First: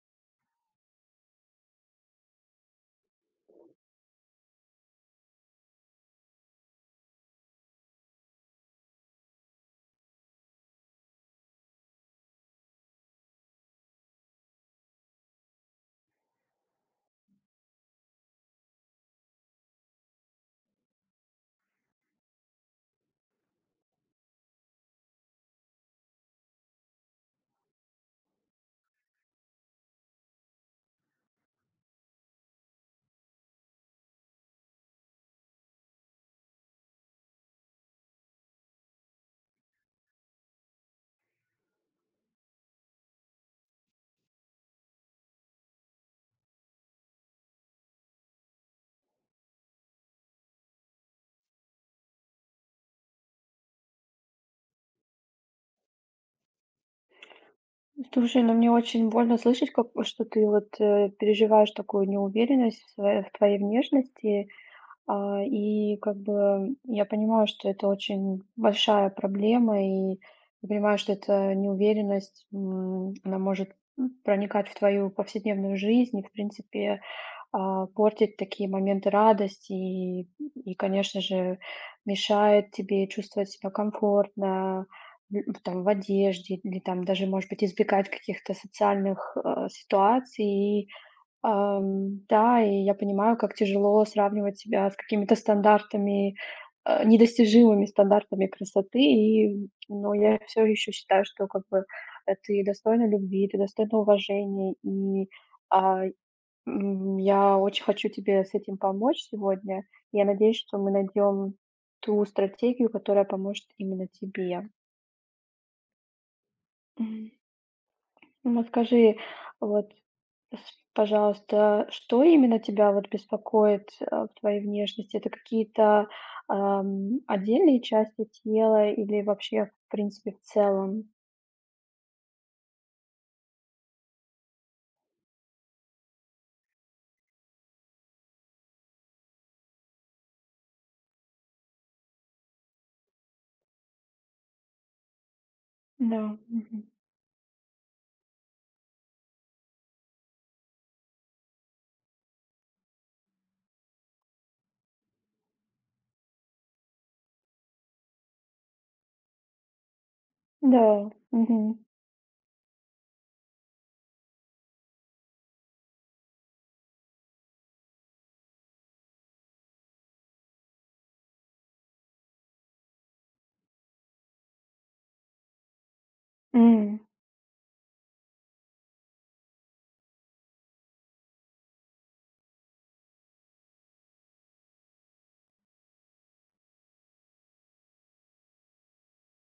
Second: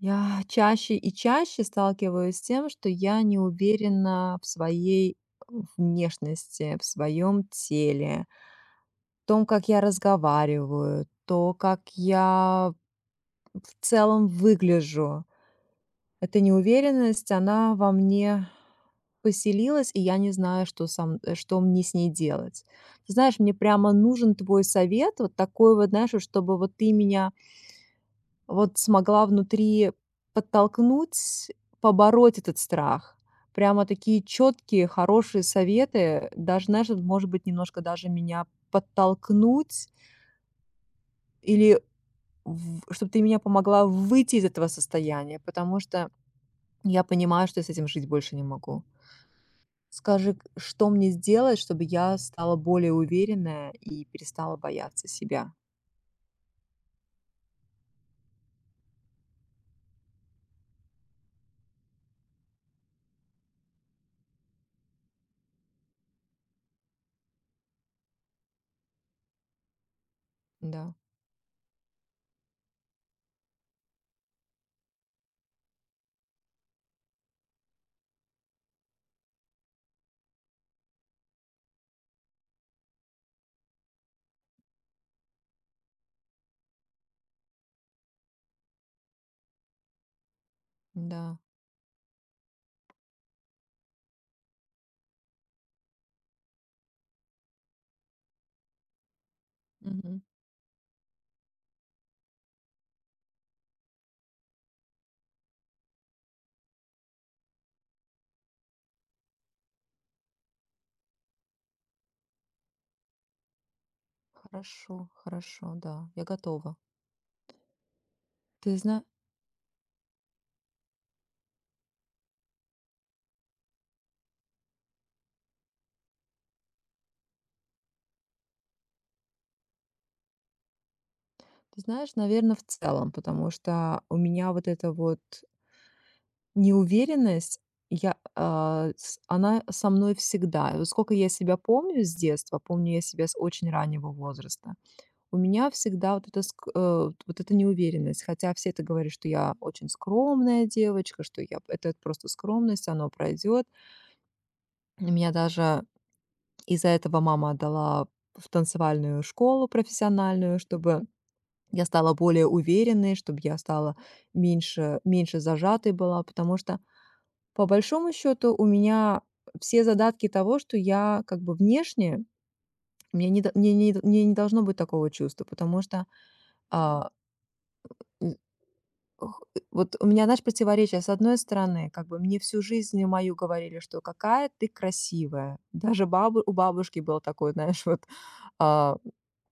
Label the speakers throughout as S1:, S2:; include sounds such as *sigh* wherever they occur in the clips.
S1: Я чаще и чаще сталкиваюсь с тем, что я не уверена в своей внешности, в своем теле, в том, как я разговариваю, то, как я в целом выгляжу. Эта неуверенность, она во мне поселилась, и я не знаю, что мне с ней делать. Ты знаешь, мне прямо нужен твой совет, вот такой вот, знаешь, вот чтобы вот ты меня Вот смогла внутри подтолкнуть, побороть этот страх. Прямо такие четкие хорошие советы, даже, знаешь, вот, может быть, немножко даже меня подтолкнуть или чтобы ты меня помогла выйти из этого состояния, потому что я понимаю, что я с этим жить больше не могу. Скажи, к что мне сделать, чтобы я стала более уверенная и перестала бояться себя?
S2: Слушай, ну мне очень больно слышать, что ты переживаешь такую неуверенность в в твоей внешности. И как бы я понимаю, что это очень большая проблема, и я
S1: Да,
S2: понимаю, что эта неуверенность, она может проникать в твою повседневную жизнь и, в принципе, портит такие моменты радости и, конечно же, мешает тебе чувствовать себя комфортно, там, в одежде или там даже, может быть, избегать каких-то социальных ситуаций.
S1: да,
S2: Да, и я понимаю, как тяжело сравнивать себя с какими-то стандартами, недостижимыми стандартами красоты. И, но
S1: мгм.
S2: я все еще считаю, что ты достойна любви, ты достойна уважения. А, я очень хочу тебе с этим помочь сегодня. Я надеюсь, что мы найдем ту стратегию, которая поможет именно тебе.
S1: Хорошо, хорошо, да, я готова.
S2: Мгм. Ну вот
S1: Ты зна
S2: скажи, вот, э, с пожалуйста, что именно тебя вот беспокоит, в твоей внешности? Это какие-то отдельные части тела или вообще, в принципе, в целом?
S1: Ты знаешь, наверное, в целом, потому что у меня вот эта вот неуверенность, я, а, с она со мной всегда. И вот сколько я себя помню с детства, помню я себя с очень раннего возраста, у меня всегда
S2: Да,
S1: вот эта ск
S2: мгм.
S1: э, вот эта неуверенность. Хотя все это говорят, что я очень скромная девочка, что я это просто скромность, оно пройдет. Меня даже из-за этого мама отдала в танцевальную школу профессиональную,
S2: Да,
S1: чтобы
S2: мгм.
S1: я стала более уверенной, чтобы я стала меньше зажатой была, потому что, по большому счету, у меня все задатки того, что я как бы внешне, мне не до мне не должно быть такого чувства, потому что,
S2: М,
S1: а, м, х вот у меня, знаешь, противоречие. С одной стороны, как бы мне всю жизнь мою говорили, что: "Какая ты красивая". Даже бабу у бабушки был такой, *laughs* знаешь, вот, а,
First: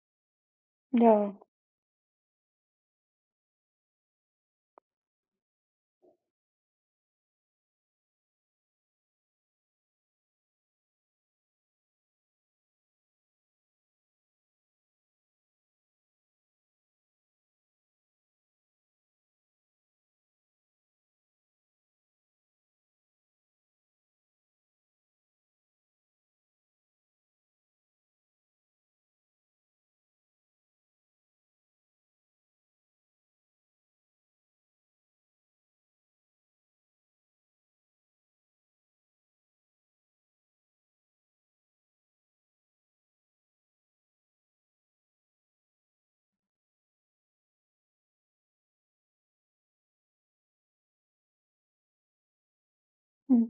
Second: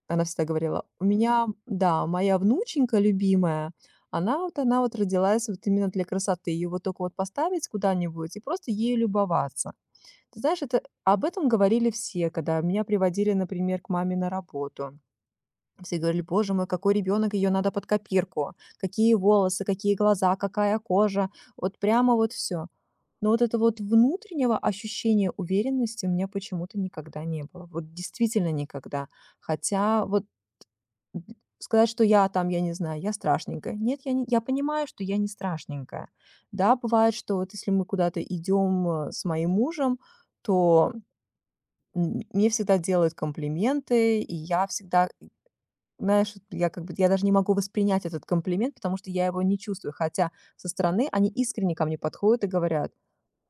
S1: она всегда говорила: "У
S2: да,
S1: меня, да, моя внученька любимая, она вот родилась вот именно для красоты. Ее вот только вот поставить куда-нибудь и просто ею любоваться". Ты знаешь, это об этом говорили все, когда меня приводили, например, к маме на работу. Все говорили: "Боже мой, какой ребенок, ее надо под копирку. Какие волосы, какие глаза, какая кожа". Вот прямо вот все. Но вот это вот, внутреннего ощущения уверенности у меня почему-то никогда не было. Вот действительно никогда. Хотя вот Д сказать, что я там, я не знаю, я страшненькая. Нет, я понимаю, что я не страшненькая. Да, бывает, что вот если мы куда-то идем, с моим мужем, то мне всегда делают комплименты, и я всегда, знаешь, вот я как бы я даже не могу воспринять этот комплимент, потому что я его не чувствую, хотя со стороны они искренне ко мне подходят и говорят:
S2: м,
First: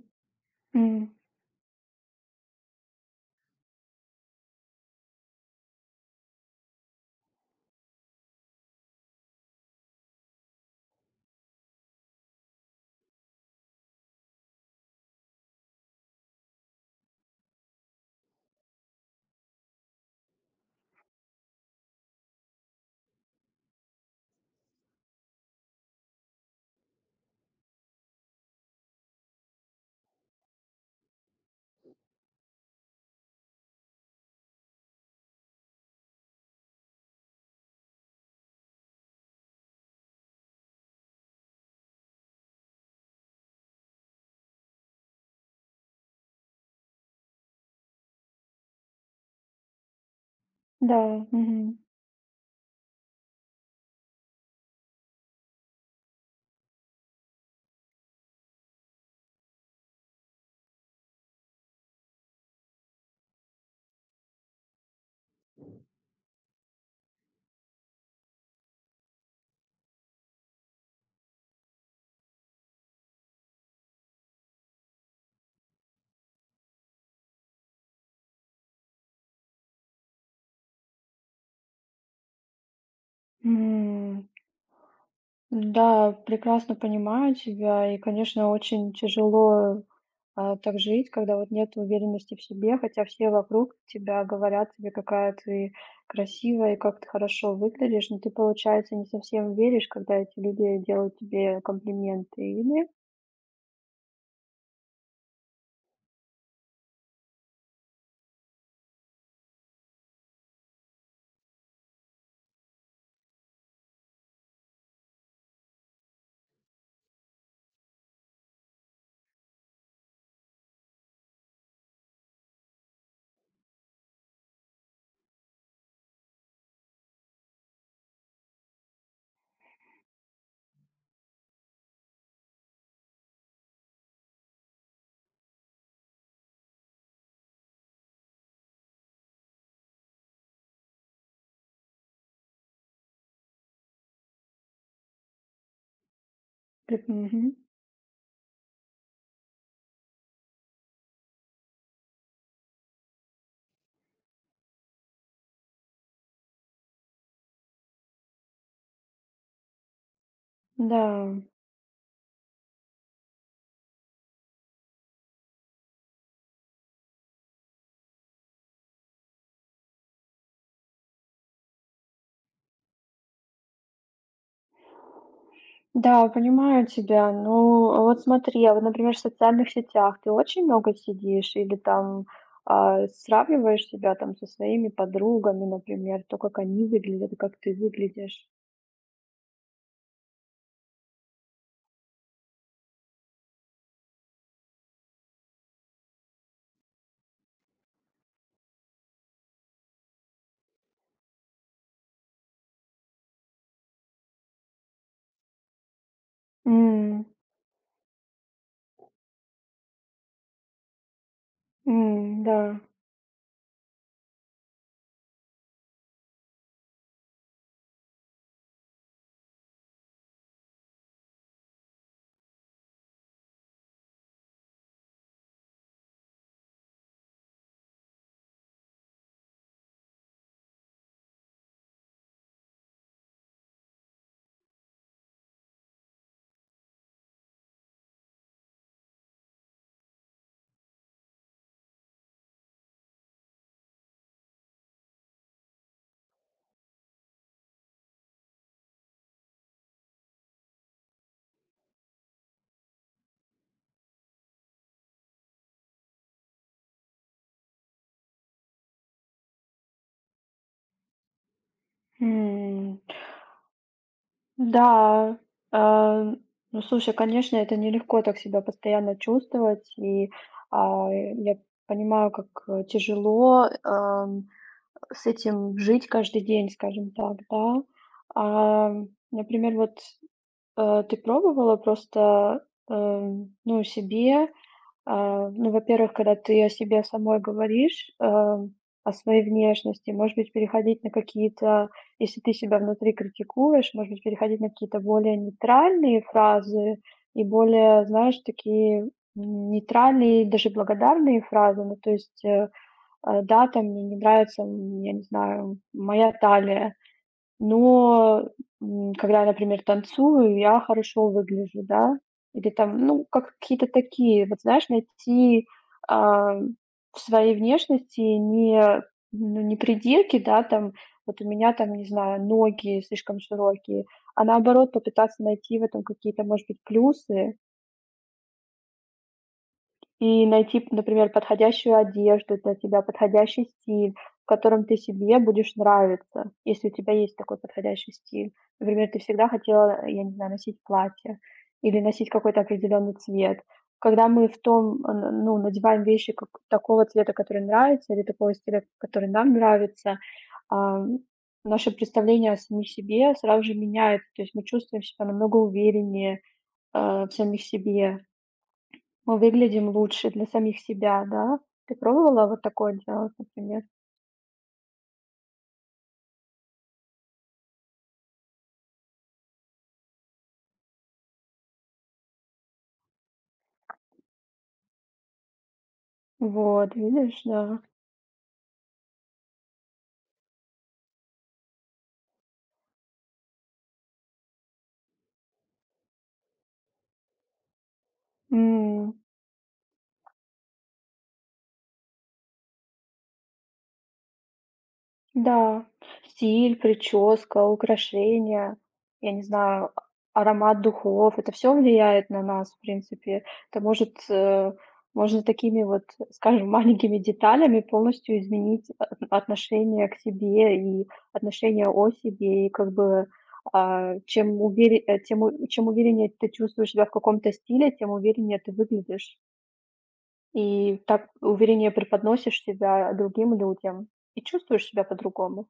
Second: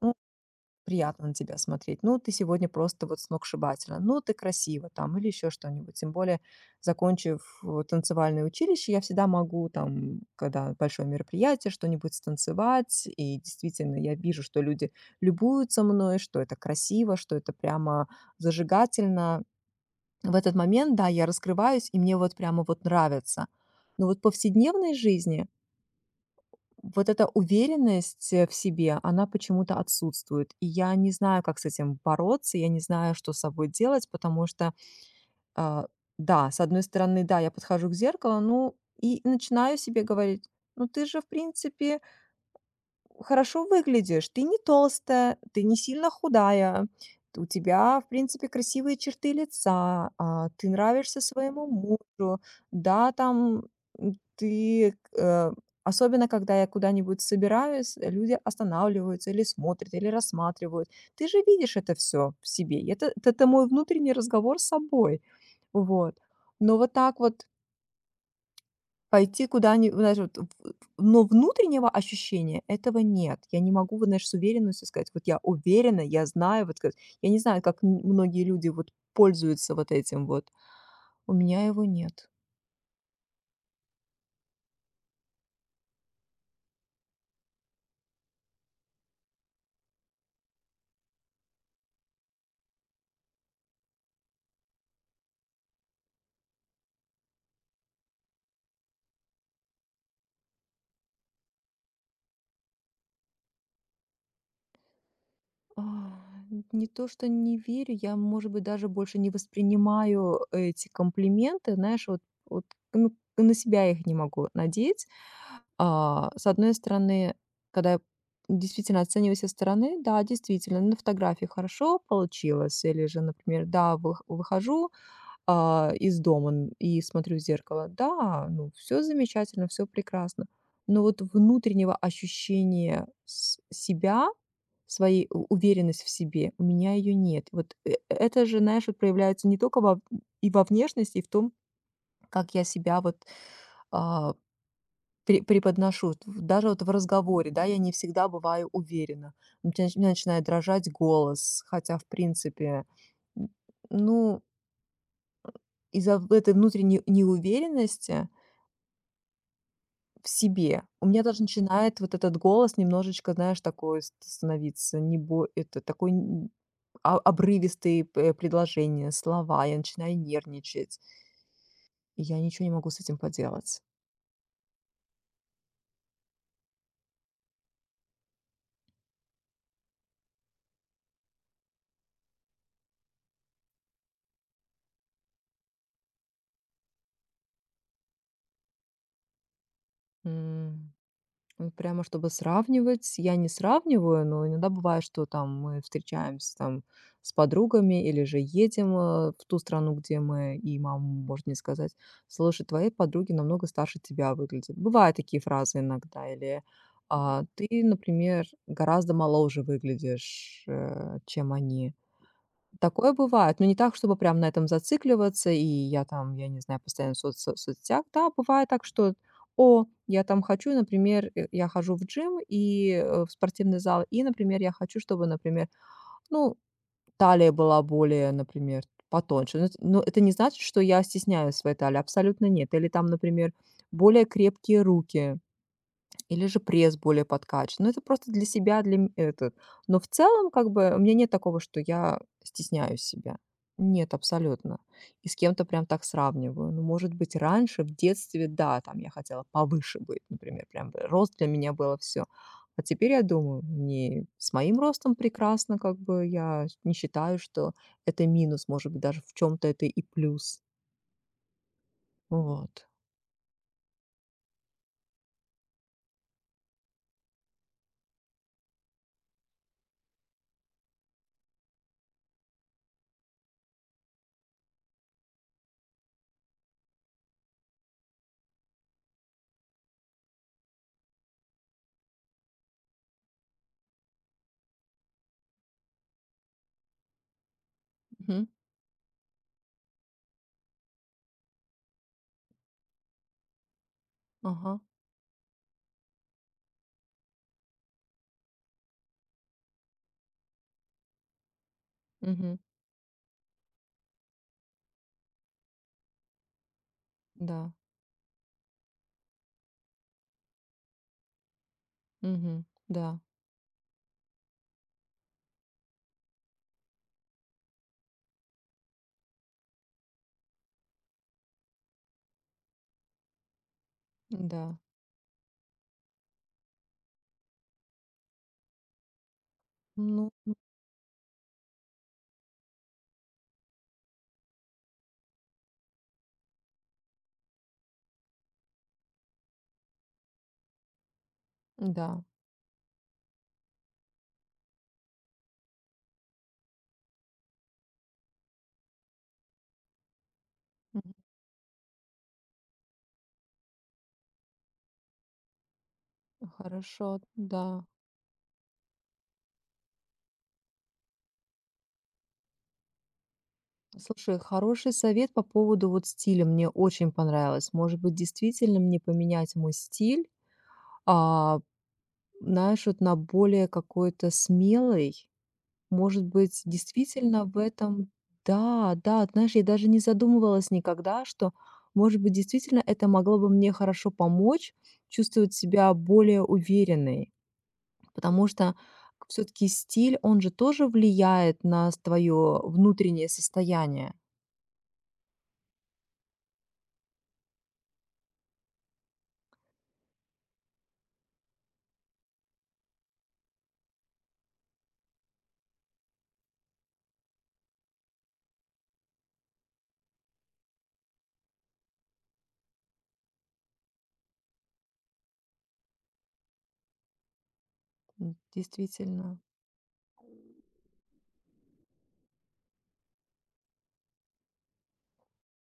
S2: м,
S1: "Приятно на тебя смотреть. Ну, ты сегодня просто вот сногсшибательно. Ну, ты красива", там, или еще что-нибудь. Тем более, закончив танцевальное училище, я всегда могу там, когда большое мероприятие, что-нибудь станцевать. И действительно, я вижу, что люди любуются мной, что это красиво, что это прямо зажигательно. В этот момент, да, я раскрываюсь, и мне вот прямо вот нравится. Но вот в повседневной жизни вот эта уверенность, в себе, она почему-то отсутствует. И я не знаю, как с этим бороться, я не знаю, что с собой делать, потому что, а, да, с одной стороны, да, я подхожу к зеркалу, ну, и начинаю себе говорить: "Ну, ты же, в принципе, хорошо выглядишь. Ты не толстая, ты не сильно худая, у тебя, в принципе, красивые черты лица, ты
S2: да,
S1: нравишься своему
S2: мгм.
S1: мужу, да, там, м, ты, э, особенно когда я куда-нибудь собираюсь, люди останавливаются или смотрят, или рассматривают. Ты же видишь это все в себе. И это мой внутренний разговор с собой. Вот. Но вот так вот пойти куда-нибудь, знаешь, вот в но внутреннего ощущения этого нет. Я не могу, вот, знаешь, с уверенностью сказать: "Вот я уверена, я знаю". Вот как я не знаю, как многие люди вот пользуются вот этим вот. У меня его нет.
S2: М. Да, прекрасно понимаю тебя, и, конечно, очень тяжело, так жить, когда вот нет уверенности в себе, хотя все вокруг тебя говорят тебе, какая ты красивая и как ты хорошо выглядишь, но ты, получается, не совсем веришь, когда эти люди делают тебе комплименты, или?
S1: А, не то, что не верю, я, может быть, даже больше не воспринимаю эти комплименты, знаешь, вот, ну, на себя их не могу надеть. А, с одной стороны, когда я действительно оцениваю со стороны, да, действительно, на фотографии хорошо получилось, или же, например, да, выхожу, из дома и смотрю в зеркало. Да, ну все замечательно, все прекрасно. Но вот внутреннего ощущения себя, своей уверенность в себе, у меня ее нет. Вот это же, знаешь, вот проявляется не только во внешности, и в том, как я себя вот а, преподношу. Вот даже вот в
S2: Ты мгм.
S1: разговоре, да, я не всегда бываю уверена. У меня начинает дрожать голос, хотя, в принципе, м, ну, из-за в этой внутренней неуверенности в себе
S2: Да.
S1: у меня даже начинает вот этот голос немножечко, знаешь, такой ст становиться, не бо, это такой н, а обрывистые п предложения, слова. Я начинаю нервничать, и я ничего не могу с этим поделать.
S2: Да, понимаю тебя. Ну, а вот смотри, а вот, например, в социальных сетях ты очень много сидишь или там сравниваешь себя там со своими подругами, например, то, как они выглядят, и как ты выглядишь?
S1: М. Ну, прямо чтобы сравнивать, я не сравниваю, но иногда бывает, что там мы встречаемся там с подругами или же едем в ту страну, где мы, и мама может мне сказать: "Слушай, твои подруги намного старше тебя выглядят". Бывают такие фразы иногда, или,
S2: М,
S1: ты, например, гораздо моложе выглядишь, чем они.
S2: м, да,
S1: Такое бывает, но не так, чтобы прям на этом зацикливаться, и я там, я не знаю, постоянно в соцсетях. Да, бывает так, что, я там хочу, например, я хожу в джим, и в спортивный зал, и, например, я хочу, чтобы, например, ну, талия была более, например, потоньше. Но это не значит, что я стесняюсь своей талии, абсолютно нет. Или там, например, более крепкие руки, или же пресс более подкачан. Ну, это просто для себя, для этот. Но в целом, как бы, у меня нет такого, что я стесняюсь себя. Нет, абсолютно. И с кем-то прям так сравниваю. Ну, может быть, раньше, в детстве, да, там я хотела повыше быть, например, прям бы рост для меня было все. А теперь я думаю: "Не, с моим ростом прекрасно, как бы я не считаю, что это минус, может быть, даже в чем то это и плюс". Вот.
S2: м. Да, а, ну слушай, конечно, это нелегко так себя постоянно чувствовать, и я понимаю, как тяжело. С этим жить каждый день, скажем так, да. А, Например, ты пробовала эм, ну, себе, ну, во-первых, когда ты о себе самой говоришь,
S1: Мгм.
S2: эм, о своей внешности, может быть, переходить на какие-то, если ты себя внутри критикуешь, может быть, переходить на
S1: Ага.
S2: какие-то более нейтральные фразы и более, знаешь, такие нейтральные, даже благодарные фразы. Ну, то есть,
S1: Мгм.
S2: да, там мне не нравится, я не знаю, моя талия,
S1: Да.
S2: но когда я, например, танцую, я хорошо выгляжу, да.
S1: Мгм.
S2: Или там,
S1: Да.
S2: ну, как какие-то такие, вот знаешь, найти, а, в своей внешности не, ну, не придирки, да, там, вот у меня там, не знаю, ноги слишком широкие, а
S1: Да.
S2: наоборот попытаться найти в этом какие-то, может быть, плюсы.
S1: Ну
S2: И найти, например, подходящую одежду для тебя, подходящий стиль, в котором ты себе будешь нравиться. Если у тебя есть такой подходящий стиль. Например, ты всегда хотела, я не знаю, носить платье или
S1: да,
S2: носить какой-то определенный цвет. Когда мы в том, э, н ну, надеваем вещи как такого цвета, который нравится, или такого стиля, который нам нравится,
S1: мгм.
S2: ам, наше представление о самих себе сразу же меняется. То есть мы чувствуем себя намного увереннее, э,
S1: Хорошо,
S2: в самих
S1: да.
S2: себе. Мы выглядим лучше для самих себя, да? Ты пробовала вот такое делать, например?
S1: Слушай, хороший совет по поводу вот стиля мне очень понравилось. Может быть, действительно мне поменять мой стиль, а, знаешь, вот на более какой-то смелый. Может быть,
S2: Вот, видишь,
S1: действительно в
S2: да.
S1: этом. Да, да, знаешь, я даже не задумывалась никогда, что, может быть, действительно это могло бы мне хорошо помочь чувствовать себя более уверенной. Потому что
S2: М.
S1: все таки стиль, он же тоже влияет на твое внутреннее состояние.
S2: Да, стиль, прическа, украшения, я не знаю, аромат духов- это все влияет на нас, в принципе. Это можно такими вот, скажем, *laughs* маленькими деталями полностью изменить от отношение к себе и отношение о себе. И как бы, чем увери э, тем у чем увереннее ты чувствуешь себя в каком-то стиле, тем
S1: М,
S2: увереннее ты выглядишь.
S1: действительно.
S2: И так увереннее преподносишь себя другим людям, и чувствуешь себя по-другому.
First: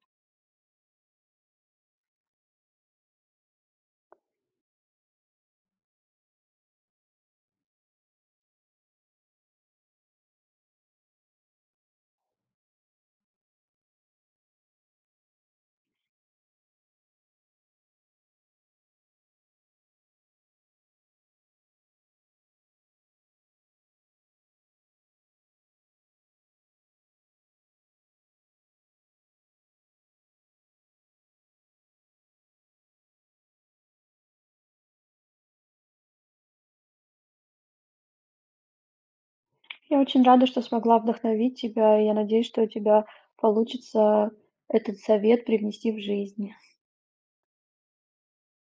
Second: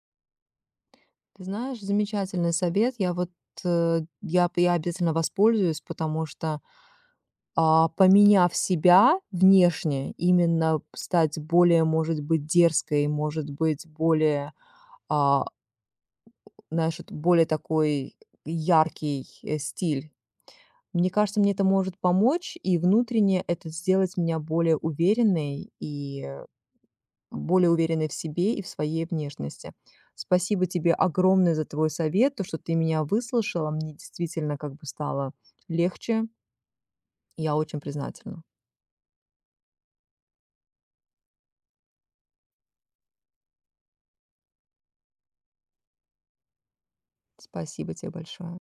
S1: Ты знаешь, замечательный совет. Я вот, э, я обязательно воспользуюсь, потому что, поменяв себя внешне, именно стать более, может быть, дерзкой, может быть, более, а, знаешь, вот более такой яркий, стиль. Мне кажется, мне это может помочь, и внутренне это сделать меня более уверенной и более уверенной в себе и в своей внешности. Спасибо тебе огромное за твой совет, то, что ты меня выслушала. Мне действительно как бы стало легче. Я очень признательна.
S2: Я очень рада, что смогла вдохновить тебя, и я надеюсь, что у тебя получится этот совет привнести в жизнь.
S1: Спасибо тебе большое.